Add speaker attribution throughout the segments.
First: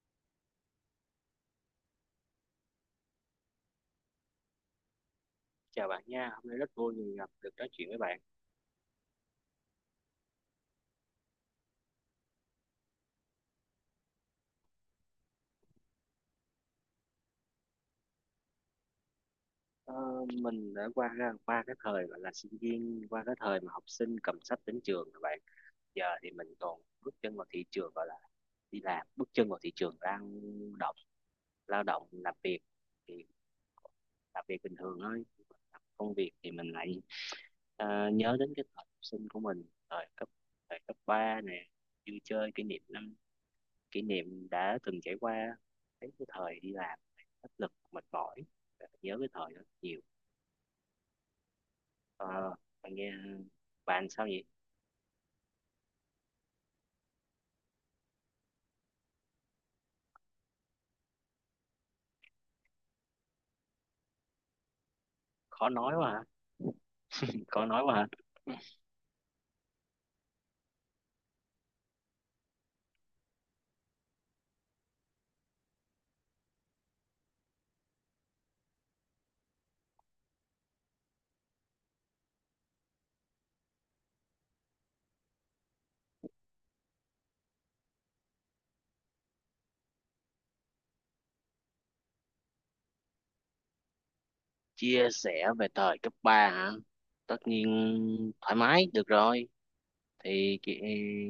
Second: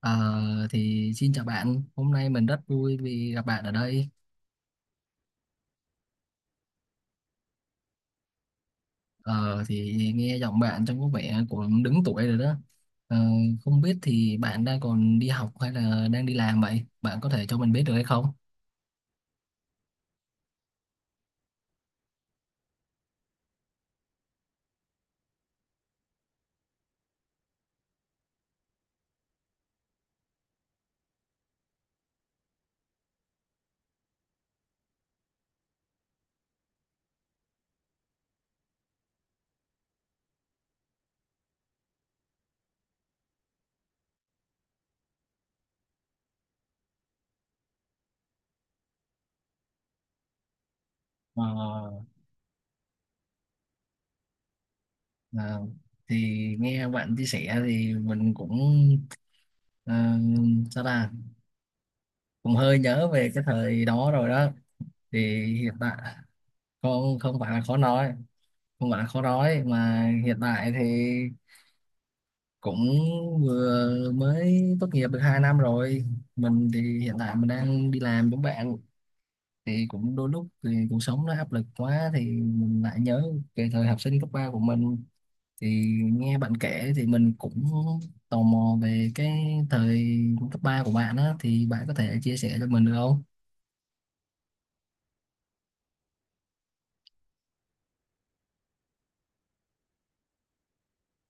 Speaker 1: Ờ, thì xin chào bạn, hôm nay mình rất vui vì gặp bạn ở đây.
Speaker 2: Chào bạn nha, hôm nay rất vui vì gặp được nói chuyện với bạn.
Speaker 1: Ờ, thì nghe giọng bạn trông có vẻ cũng đứng tuổi rồi đó. Ờ, không biết thì bạn đang còn đi học hay là đang đi làm vậy? Bạn có thể cho mình biết được hay không?
Speaker 2: ờ, mình đã qua qua cái thời gọi là sinh viên, qua cái thời mà học sinh cầm sách đến trường các bạn. Giờ thì mình còn bước chân vào thị trường, gọi là đi làm, bước chân vào thị trường động lao động làm việc. Thì làm việc bình thường thôi. Làm công việc thì mình lại nhớ đến cái thời học sinh của mình, thời cấp thời cấp ba nè, vui chơi, kỷ niệm đã từng trải qua. Thấy cái thời đi làm áp lực mệt mỏi, nhớ cái thời đó nhiều.
Speaker 1: Ờ,
Speaker 2: Ờ, bạn nghe, bạn sao vậy?
Speaker 1: ờ, thì nghe bạn chia sẻ thì mình cũng ờ, sao ta cũng hơi nhớ về cái thời đó rồi đó. Thì
Speaker 2: Khó
Speaker 1: hiện
Speaker 2: nói quá
Speaker 1: tại
Speaker 2: hả?
Speaker 1: không, không phải là
Speaker 2: Khó
Speaker 1: khó
Speaker 2: nói quá hả?
Speaker 1: nói, không phải là khó nói mà hiện tại thì cũng vừa mới tốt nghiệp được 2 năm rồi. Mình thì hiện tại mình đang đi làm giống bạn, thì cũng đôi lúc thì cuộc sống nó áp lực quá thì mình lại nhớ về thời học sinh cấp 3 của mình. Thì nghe bạn kể thì mình cũng tò mò về cái thời cấp 3 của bạn á, thì bạn có thể chia sẻ cho mình được không?
Speaker 2: Chia sẻ về thời cấp 3 hả? Tất nhiên, thoải mái được rồi. Thì chị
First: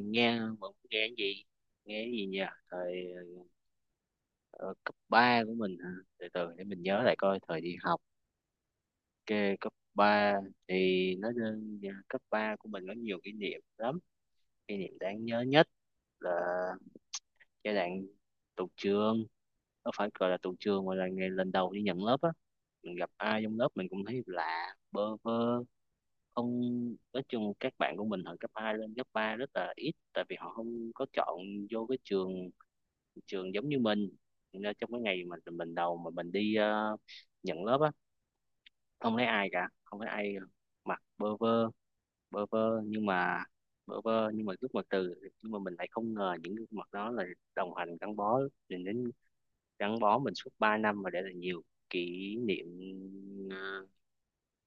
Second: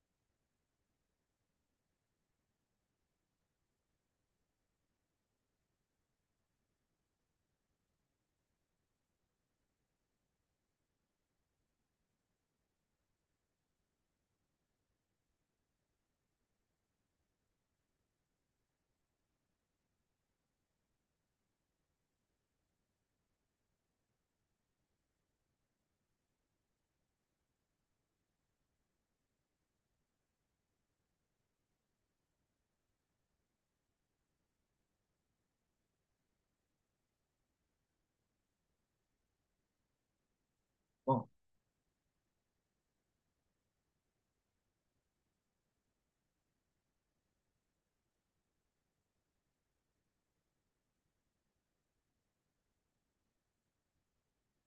Speaker 2: nghe, vẫn nghe cái gì nhỉ? thời ờ, Cấp 3 của mình hả? Từ từ để mình nhớ lại coi thời đi học cái cấp ba. Thì nó cấp 3 của mình có nhiều kỷ niệm lắm. Kỷ niệm đáng nhớ nhất là giai đoạn tụt trường. Nó phải gọi là tụt trường, mà là ngày lần đầu đi nhận lớp á, mình gặp ai trong lớp mình cũng thấy lạ, bơ vơ. Không, nói chung các bạn của mình hồi cấp 2 lên cấp 3 rất là ít, tại vì họ không có chọn vô cái trường trường giống như mình. Nên trong cái ngày mà mình đầu mà mình đi nhận lớp á, không thấy ai cả, không thấy ai, mặc
Speaker 1: Ồ.
Speaker 2: bơ vơ. Bơ vơ, nhưng mà bơ vơ nhưng mà gương mặt từ nhưng mà mình lại không ngờ những gương mặt đó là đồng hành gắn bó mình đến gắn bó mình suốt 3 năm, và để lại nhiều kỷ niệm ờ,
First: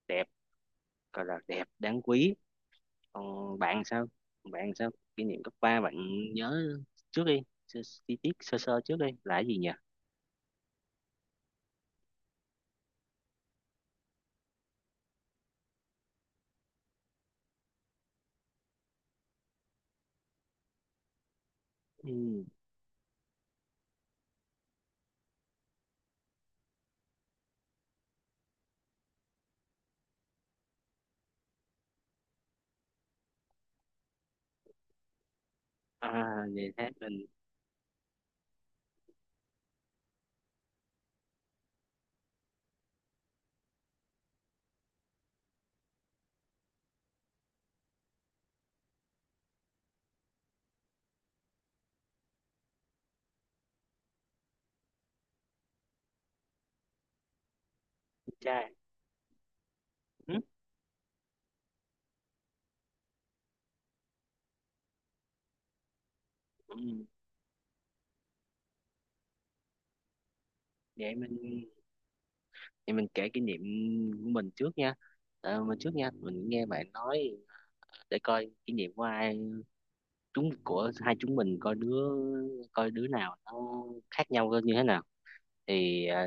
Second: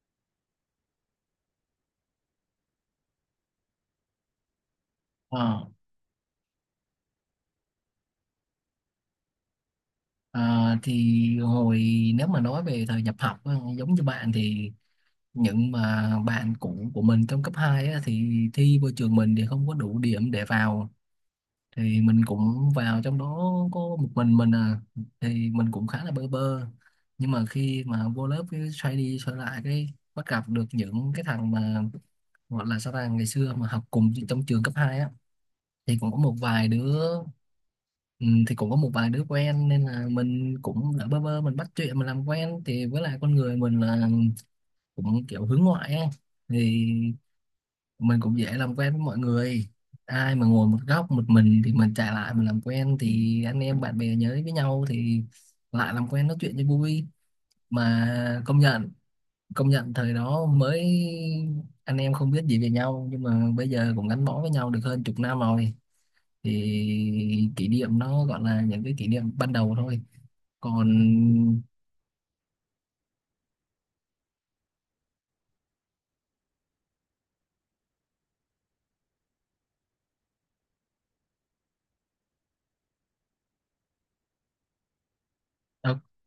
Speaker 2: đẹp, gọi là đẹp, đáng quý. Còn bạn sao? Bạn sao? Kỷ niệm cấp
Speaker 1: Ờ,
Speaker 2: 3 bạn nhớ, trước đi, sơ, chi tiết sơ sơ trước đi là cái gì nhỉ?
Speaker 1: à, thì nếu mà nói về thời nhập học á, giống như bạn, thì những mà bạn cũ của mình trong cấp 2 á, thì thi vô trường mình thì không có đủ điểm để vào, thì mình
Speaker 2: Ừ.
Speaker 1: cũng vào trong đó có một mình à. Thì mình cũng khá là bơ vơ, nhưng mà khi mà vô lớp cái xoay đi xoay lại cái bắt gặp được những cái thằng mà gọi là sao ta ngày xưa mà học cùng trong trường cấp 2 á, thì cũng có một
Speaker 2: À,
Speaker 1: vài
Speaker 2: vậy thế
Speaker 1: đứa.
Speaker 2: mình.
Speaker 1: Ừ, thì cũng có một vài đứa quen nên là mình cũng đã bơ vơ mình bắt chuyện mình làm quen, thì với lại con người mình là cũng kiểu hướng ngoại ấy. Thì mình cũng dễ làm quen với mọi người, ai mà ngồi một góc một mình thì mình chạy lại mình làm quen thì anh em bạn bè nhớ với nhau thì lại làm quen nói chuyện cho vui. Mà công
Speaker 2: Trai.
Speaker 1: nhận, công nhận thời
Speaker 2: Ừ.
Speaker 1: đó mới anh em không biết gì về nhau nhưng mà bây giờ cũng gắn bó với nhau được hơn chục năm rồi.
Speaker 2: Ừ.
Speaker 1: Thì kỷ niệm nó gọi là những cái kỷ niệm ban đầu thôi. Còn...
Speaker 2: Vậy mình, vậy mình kể kỷ niệm của mình trước nha. Ờ, mình trước nha, mình nghe bạn nói để coi kinh nghiệm của ai, của hai chúng mình coi đứa, coi đứa nào nó khác nhau như thế nào.
Speaker 1: Ờ,
Speaker 2: thì à,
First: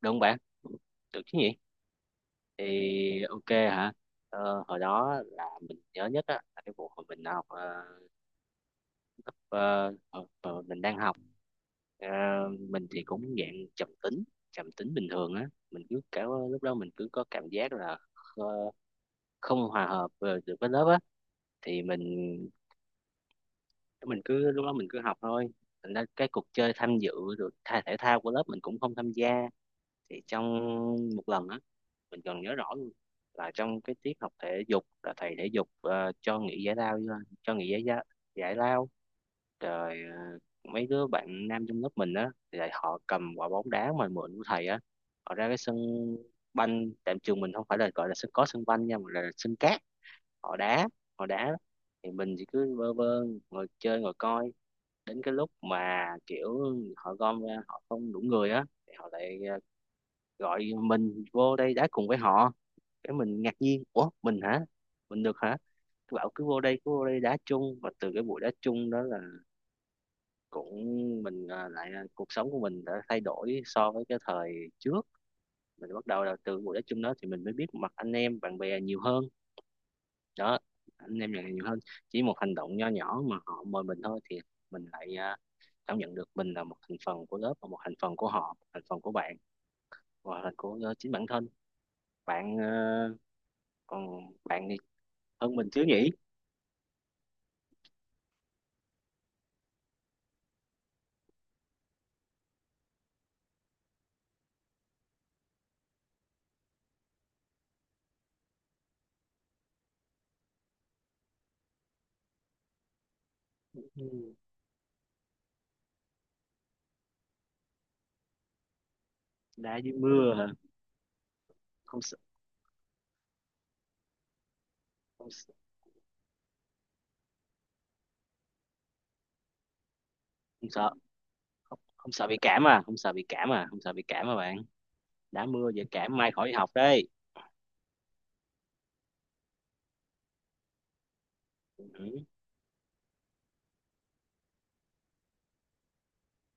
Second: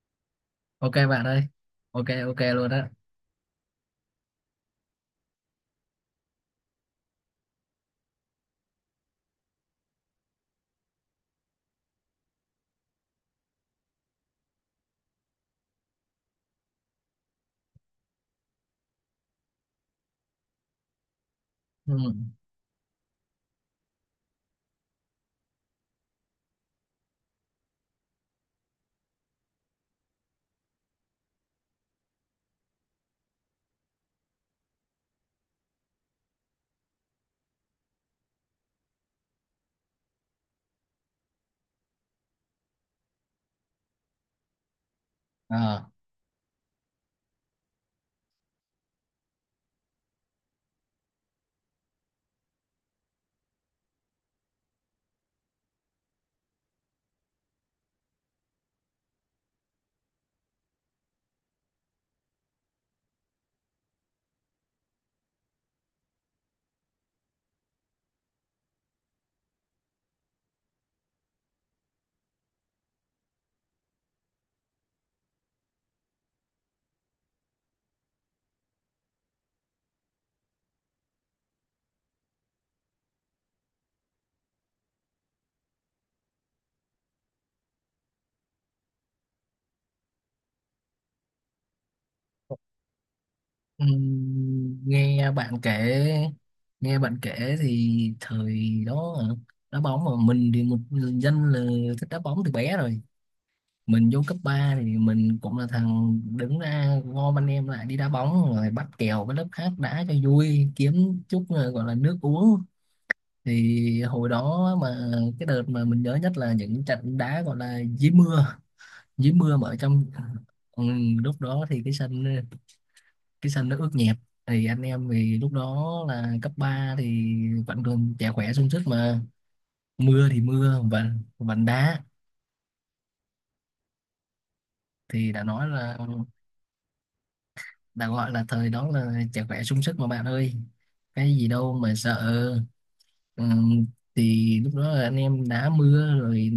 Speaker 2: Đúng không bạn?
Speaker 1: ok
Speaker 2: Được
Speaker 1: bạn
Speaker 2: chứ
Speaker 1: ơi.
Speaker 2: nhỉ?
Speaker 1: Ok, ok luôn á.
Speaker 2: Thì ok hả? Hồi đó là mình nhớ nhất á là cái vụ hồi mình học ờ, mình đang học. Ờ, mình thì cũng dạng trầm tính, trầm tính bình thường á. Mình cứ cả, lúc đó mình cứ có cảm giác là ờ, không hòa hợp được với lớp á. Thì mình
Speaker 1: Ừ.
Speaker 2: mình cứ, lúc đó mình cứ học thôi. Thành ra cái cuộc chơi tham dự rồi thể thao của lớp mình cũng không tham gia. Thì trong một lần á, mình còn nhớ rõ luôn, là trong cái tiết học thể dục là thầy thể dục cho nghỉ giải lao, cho nghỉ giải giải, giải lao rồi, mấy đứa bạn nam trong lớp mình á thì lại họ cầm quả bóng đá mà mượn của thầy á, họ ra cái sân
Speaker 1: Ờ.
Speaker 2: banh. Tại trường mình không phải là gọi là sân có sân banh nha, mà là sân cát. Họ đá, họ đá, thì mình chỉ cứ vơ vơ ngồi chơi, ngồi coi. Đến cái lúc mà kiểu họ gom ra họ không đủ người á, thì họ lại gọi mình vô đây đá cùng với họ. Cái mình ngạc nhiên, ủa mình hả? Mình được hả? Cứ bảo cứ vô đây, cứ vô đây đá chung. Và từ cái buổi đá chung đó là cũng mình ờ, lại ờ, cuộc sống của mình đã thay đổi so với cái thời trước. Mình bắt đầu là từ buổi đá chung đó thì mình mới biết mặt anh em bạn bè nhiều hơn. Đó, anh em bạn bè nhiều hơn. Chỉ một hành động nho nhỏ mà họ mời mình thôi, thì mình lại cảm nhận được mình là một thành phần của lớp, và một thành phần của họ, thành phần của bạn, và thành của chính bản thân bạn. Ờ, Còn bạn thì
Speaker 1: Ừm, nghe
Speaker 2: hơn
Speaker 1: bạn
Speaker 2: mình chứ
Speaker 1: kể
Speaker 2: nhỉ?
Speaker 1: nghe bạn kể thì thời đó hả? Đá bóng mà mình thì một người dân là thích đá bóng từ bé rồi. Mình vô cấp 3 thì mình cũng là thằng đứng ra gom anh em lại đi đá bóng rồi bắt kèo với lớp khác đá cho vui kiếm chút gọi là nước uống. Thì hồi
Speaker 2: Ừ,
Speaker 1: đó mà cái đợt mà mình nhớ nhất là những trận đá gọi là dưới mưa, dưới mưa mà ở
Speaker 2: đá dưới
Speaker 1: trong...
Speaker 2: mưa hả?
Speaker 1: Ừ, lúc đó thì cái
Speaker 2: Không sợ?
Speaker 1: sân cái sân nó ướt nhẹp. Thì anh em
Speaker 2: không,
Speaker 1: thì lúc
Speaker 2: sợ-
Speaker 1: đó là cấp 3 thì vẫn còn trẻ khỏe sung sức mà, mưa thì
Speaker 2: Không
Speaker 1: mưa
Speaker 2: sợ?
Speaker 1: vành vành
Speaker 2: Không,
Speaker 1: đá.
Speaker 2: không sợ bị cảm à, không sợ bị cảm à, không sợ bị cảm à bạn?
Speaker 1: Thì đã
Speaker 2: Đá
Speaker 1: nói
Speaker 2: mưa dễ
Speaker 1: là
Speaker 2: cảm, mai khỏi đi học đấy.
Speaker 1: đã gọi là thời đó là trẻ khỏe sung sức mà bạn ơi, cái gì đâu mà sợ.
Speaker 2: Ừ.
Speaker 1: Ừm, thì lúc đó là anh em đá mưa rồi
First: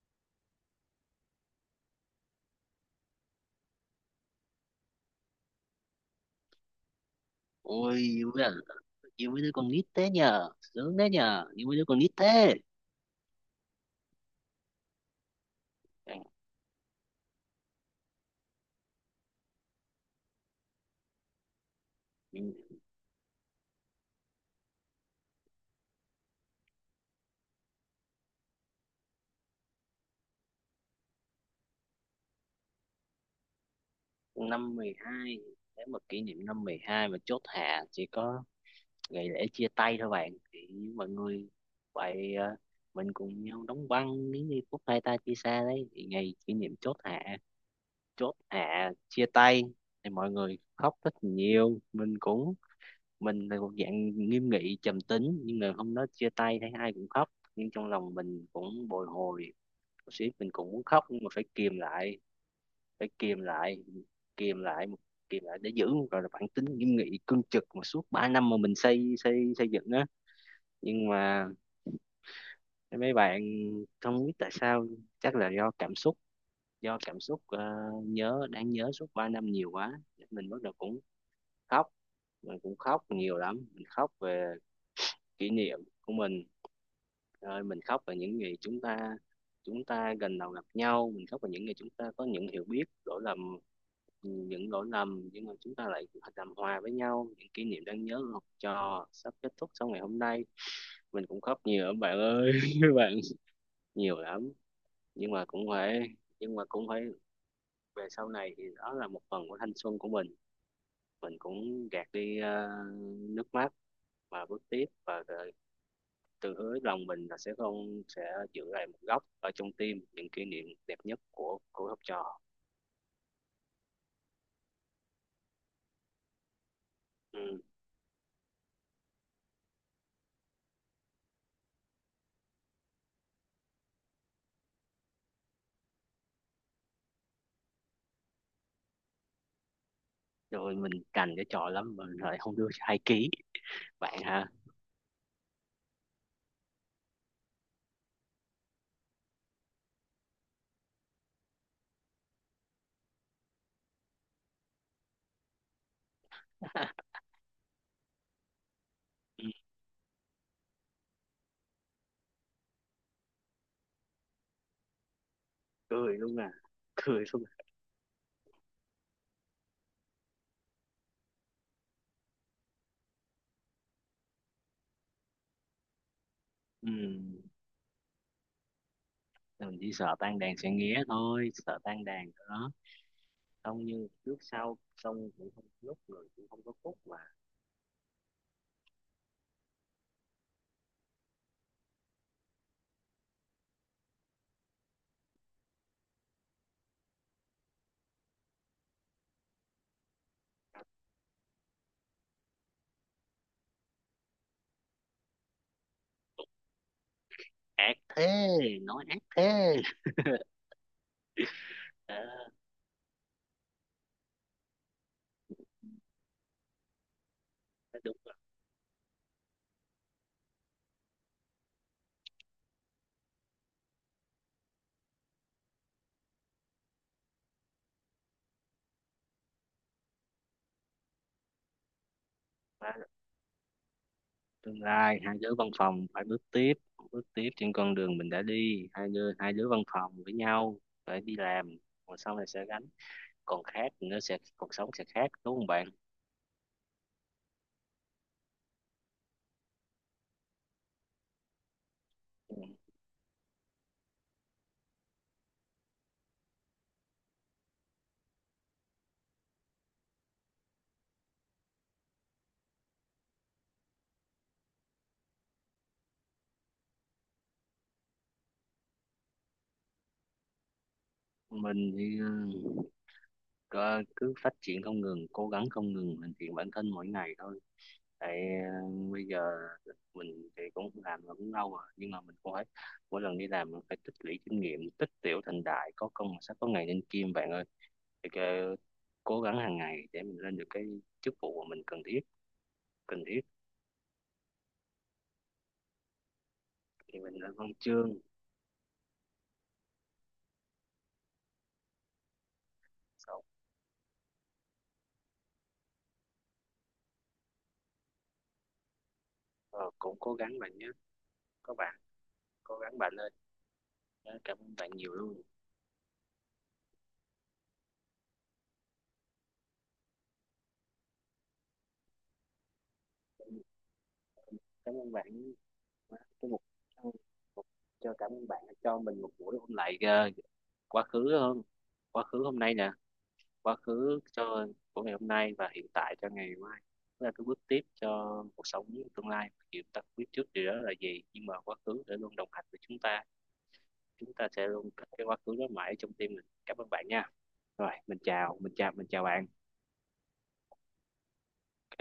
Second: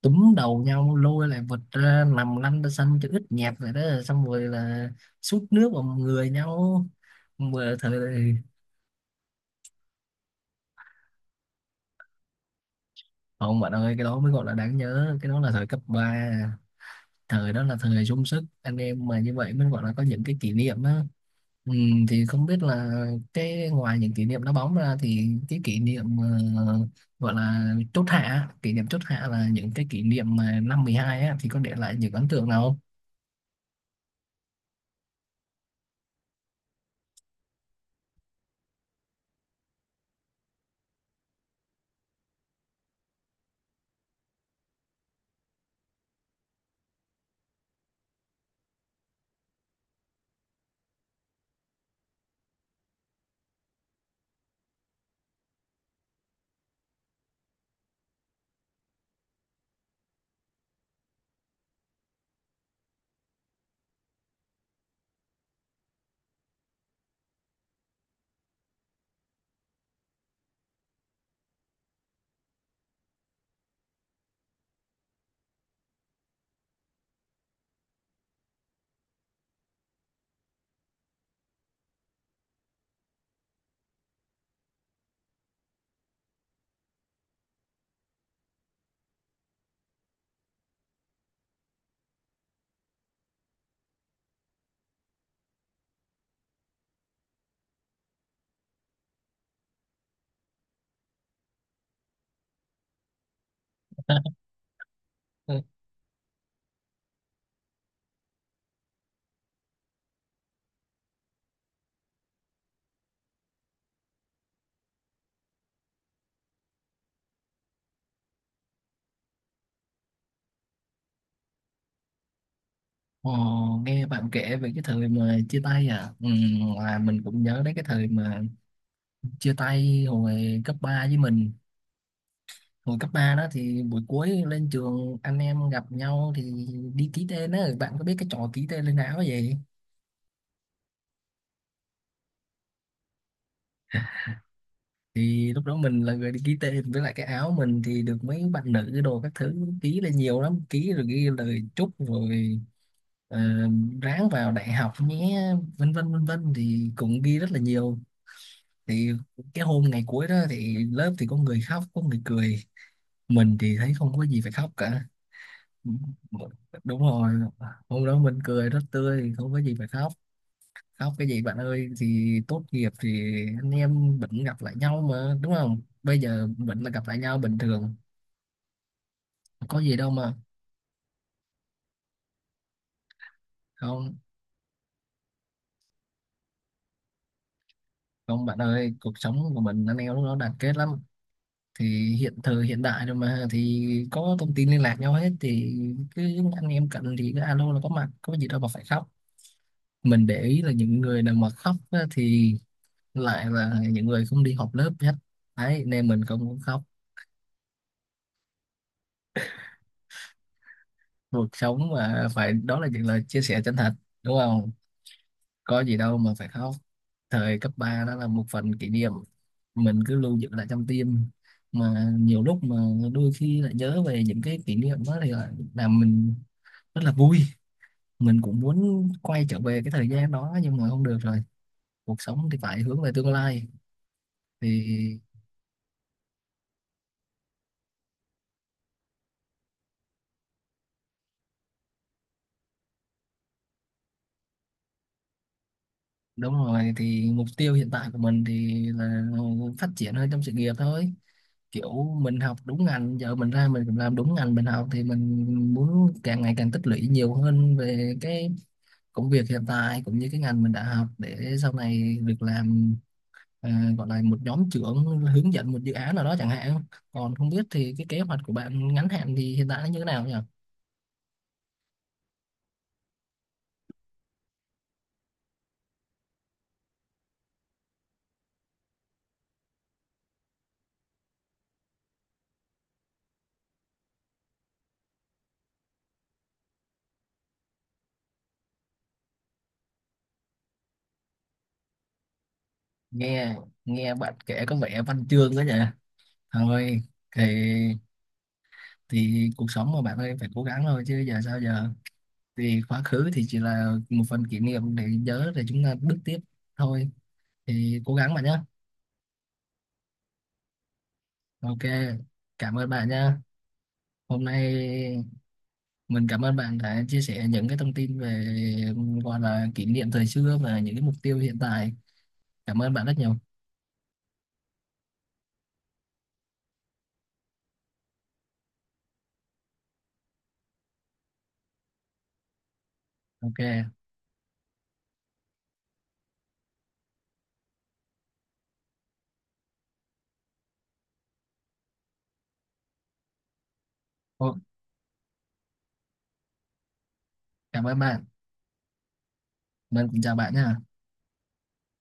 Speaker 1: túm đầu nhau lôi lại vật ra nằm lăn ra sân cho ướt nhẹp vậy đó, xong rồi là sút nước vào người nhau. Vừa
Speaker 2: Ôi,
Speaker 1: thời
Speaker 2: yêu với đứa con nít thế nhờ, sướng thế nhờ, yêu với đứa con nít thế.
Speaker 1: Không bạn ơi, cái đó mới gọi là đáng nhớ, cái đó là thời cấp ba, thời đó là thời sung sức, anh em mà như vậy mới gọi là có những cái kỷ niệm á. Ừ, thì
Speaker 2: Ừ,
Speaker 1: không biết là cái ngoài những kỷ niệm đá bóng ra thì cái kỷ niệm ờ, gọi là chốt hạ, kỷ niệm chốt hạ là những cái kỷ niệm mà năm 12 á thì có để lại những ấn tượng nào không?
Speaker 2: năm 12. Nếu mà kỷ niệm năm 12 mà chốt hạ chỉ có ngày lễ chia tay thôi bạn. Thì mọi người vậy mình cùng nhau đóng băng, nếu như phút hai ta chia xa đấy. Thì ngày kỷ niệm chốt hạ, chốt hạ chia tay, thì mọi người khóc rất nhiều. Mình cũng, mình là một dạng nghiêm nghị trầm tính, nhưng mà hôm đó chia tay thấy ai cũng khóc, nhưng trong lòng mình cũng bồi hồi một xíu, mình cũng muốn khóc, nhưng mà phải kìm lại, phải kìm lại, kìm lại, kìm lại để giữ gọi là bản tính nghiêm nghị cương trực mà suốt 3 năm mà mình xây xây xây dựng á. Nhưng mà mấy bạn, không biết tại sao, chắc là do cảm xúc, do cảm xúc nhớ đáng nhớ suốt 3 năm nhiều quá, mình bắt đầu cũng khóc. Mình cũng khóc nhiều lắm. Mình khóc về kỷ niệm của mình, rồi mình khóc về những gì chúng ta, chúng ta gần đầu gặp nhau, mình khóc về những gì chúng ta có những hiểu biết lỗi lầm, những lỗi lầm nhưng mà chúng ta lại làm hòa với nhau, những kỷ niệm đáng nhớ của học trò sắp kết thúc sau ngày hôm nay. Mình cũng khóc nhiều lắm bạn ơi. Bạn, nhiều lắm. Nhưng mà
Speaker 1: Ừ.
Speaker 2: cũng phải, nhưng mà cũng phải, về sau này thì đó là một phần của thanh xuân của mình. Mình cũng gạt đi nước mắt và bước tiếp, và tự hứa lòng mình là sẽ không sẽ giữ lại một góc ở trong tim những kỷ niệm đẹp nhất của học trò.
Speaker 1: Ồ, nghe bạn kể về cái thời mà chia tay à, ừ, là mình
Speaker 2: Ừ.
Speaker 1: cũng nhớ đến cái thời mà chia tay hồi cấp ba. Với mình, hồi cấp 3 đó thì buổi cuối lên trường anh em gặp nhau thì đi ký tên á, bạn có biết cái trò ký tên lên áo vậy.
Speaker 2: Rồi mình cành cái trò lắm, mình lại không đưa hai ký, bạn hả?
Speaker 1: Thì lúc đó mình là người đi ký tên, với lại cái áo mình thì được mấy bạn nữ đồ các thứ ký lên nhiều lắm, ký rồi ghi lời chúc rồi ờ, ráng vào đại học nhé, vân vân vân vân, thì cũng ghi rất là nhiều. Thì
Speaker 2: Ừ.
Speaker 1: cái hôm ngày cuối đó thì lớp thì có người khóc có người cười, mình thì thấy không có gì phải khóc cả.
Speaker 2: Cười luôn à?
Speaker 1: Đúng
Speaker 2: Cười
Speaker 1: rồi,
Speaker 2: luôn à.
Speaker 1: hôm đó mình cười rất tươi không có gì phải khóc. Khóc cái gì bạn ơi, thì tốt nghiệp thì anh em vẫn gặp lại nhau mà đúng không, bây giờ vẫn
Speaker 2: Ừ.
Speaker 1: là gặp lại nhau bình thường.
Speaker 2: Mình
Speaker 1: Có
Speaker 2: chỉ
Speaker 1: gì đâu
Speaker 2: sợ
Speaker 1: mà...
Speaker 2: tan đàn sẽ nghé thôi, sợ tan đàn đó. Xong như
Speaker 1: Không,
Speaker 2: trước sau, xong cũng không lúc người cũng không có phúc mà.
Speaker 1: không bạn ơi, cuộc sống của mình anh em lúc đó đoàn kết lắm. Thì hiện thời hiện đại rồi mà thì có thông tin liên lạc nhau hết thì cứ anh em cần thì cứ alo là có mặt, có gì đâu mà phải khóc. Mình để ý là những người nào mà khóc á, thì lại là những người không đi học lớp hết đấy, nên mình cũng muốn khóc.
Speaker 2: Ác thế, nói ác thế.
Speaker 1: Cuộc sống
Speaker 2: Ờ,
Speaker 1: mà phải, đó là những lời chia sẻ chân thật đúng không, có gì đâu mà phải khóc. Thời cấp 3 đó
Speaker 2: đúng
Speaker 1: là
Speaker 2: rồi.
Speaker 1: một phần kỷ niệm mình cứ lưu giữ lại trong tim, mà nhiều lúc mà đôi khi lại nhớ về những cái kỷ niệm đó thì là làm mình rất là vui. Mình cũng muốn quay trở về cái thời gian đó nhưng mà không được rồi, cuộc sống thì phải
Speaker 2: Và
Speaker 1: hướng về tương lai.
Speaker 2: tương
Speaker 1: Thì
Speaker 2: lai hai đứa văn phòng phải bước tiếp, bước tiếp trên con đường mình đã đi, hai đứa, hai đứa văn phòng với nhau. Phải đi làm, còn sau này sẽ gánh, còn khác thì nó sẽ, cuộc sống sẽ khác, đúng không bạn?
Speaker 1: đúng rồi, thì mục tiêu hiện tại của mình thì là phát triển hơn trong sự nghiệp thôi, kiểu mình
Speaker 2: Ừ.
Speaker 1: học đúng ngành giờ mình ra mình cũng làm đúng ngành mình học. Thì mình muốn càng ngày càng tích lũy nhiều hơn về cái công việc hiện tại cũng như cái ngành mình đã học để sau này được làm, à, gọi là một nhóm trưởng hướng dẫn một dự án nào đó chẳng hạn. Còn không biết thì cái kế hoạch của bạn ngắn hạn thì hiện tại nó như thế nào nhỉ?
Speaker 2: Mình thì cứ phát triển không ngừng, cố gắng không ngừng hoàn thiện bản thân mỗi ngày thôi. Tại bây giờ mình thì cũng làm là cũng lâu rồi, nhưng mà mình cũng phải, mỗi lần đi làm mình phải tích lũy kinh nghiệm, tích tiểu thành đại, có công mà sẽ có ngày nên kim bạn ơi. thì cái- Cố gắng hàng ngày để mình lên được cái chức vụ mà mình cần thiết, cần thiết.
Speaker 1: Nghe nghe bạn kể có vẻ văn chương quá nhỉ. Thôi
Speaker 2: Thì mình
Speaker 1: thì
Speaker 2: lên văn chương.
Speaker 1: cuộc sống mà bạn ơi phải cố gắng thôi chứ giờ sao giờ. Thì quá khứ
Speaker 2: Rồi,
Speaker 1: thì chỉ là một phần kỷ niệm để nhớ để chúng ta bước tiếp thôi, thì cố gắng bạn nhé.
Speaker 2: ờ, cũng cố gắng bạn nhé. Các
Speaker 1: Ok,
Speaker 2: bạn
Speaker 1: cảm
Speaker 2: cố
Speaker 1: ơn
Speaker 2: gắng
Speaker 1: bạn
Speaker 2: bạn ơi.
Speaker 1: nha.
Speaker 2: Ờ,
Speaker 1: Hôm
Speaker 2: cảm
Speaker 1: nay
Speaker 2: ơn bạn nhiều luôn.
Speaker 1: mình cảm ơn bạn đã chia sẻ những cái thông tin về gọi là kỷ niệm thời xưa và những cái mục tiêu hiện tại, cảm ơn bạn rất nhiều.
Speaker 2: Cảm ơn bạn. cái một một- cho cảm ơn bạn đã cho mình một buổi hôm lại quá khứ hơn, quá khứ hôm nay nè. Quá
Speaker 1: Ok.
Speaker 2: khứ cho Của ngày hôm nay, và hiện tại cho ngày mai. Đó là cái bước tiếp cho cuộc sống. Tương lai thì chúng ta không biết trước điều đó là gì, nhưng mà quá khứ sẽ luôn đồng hành với chúng ta, chúng ta
Speaker 1: Ô,
Speaker 2: sẽ luôn thích cái quá khứ đó mãi trong tim mình. Cảm ơn bạn nha.
Speaker 1: cảm
Speaker 2: Rồi
Speaker 1: ơn
Speaker 2: mình
Speaker 1: bạn.
Speaker 2: chào, mình chào bạn.
Speaker 1: Mình cũng chào bạn nha.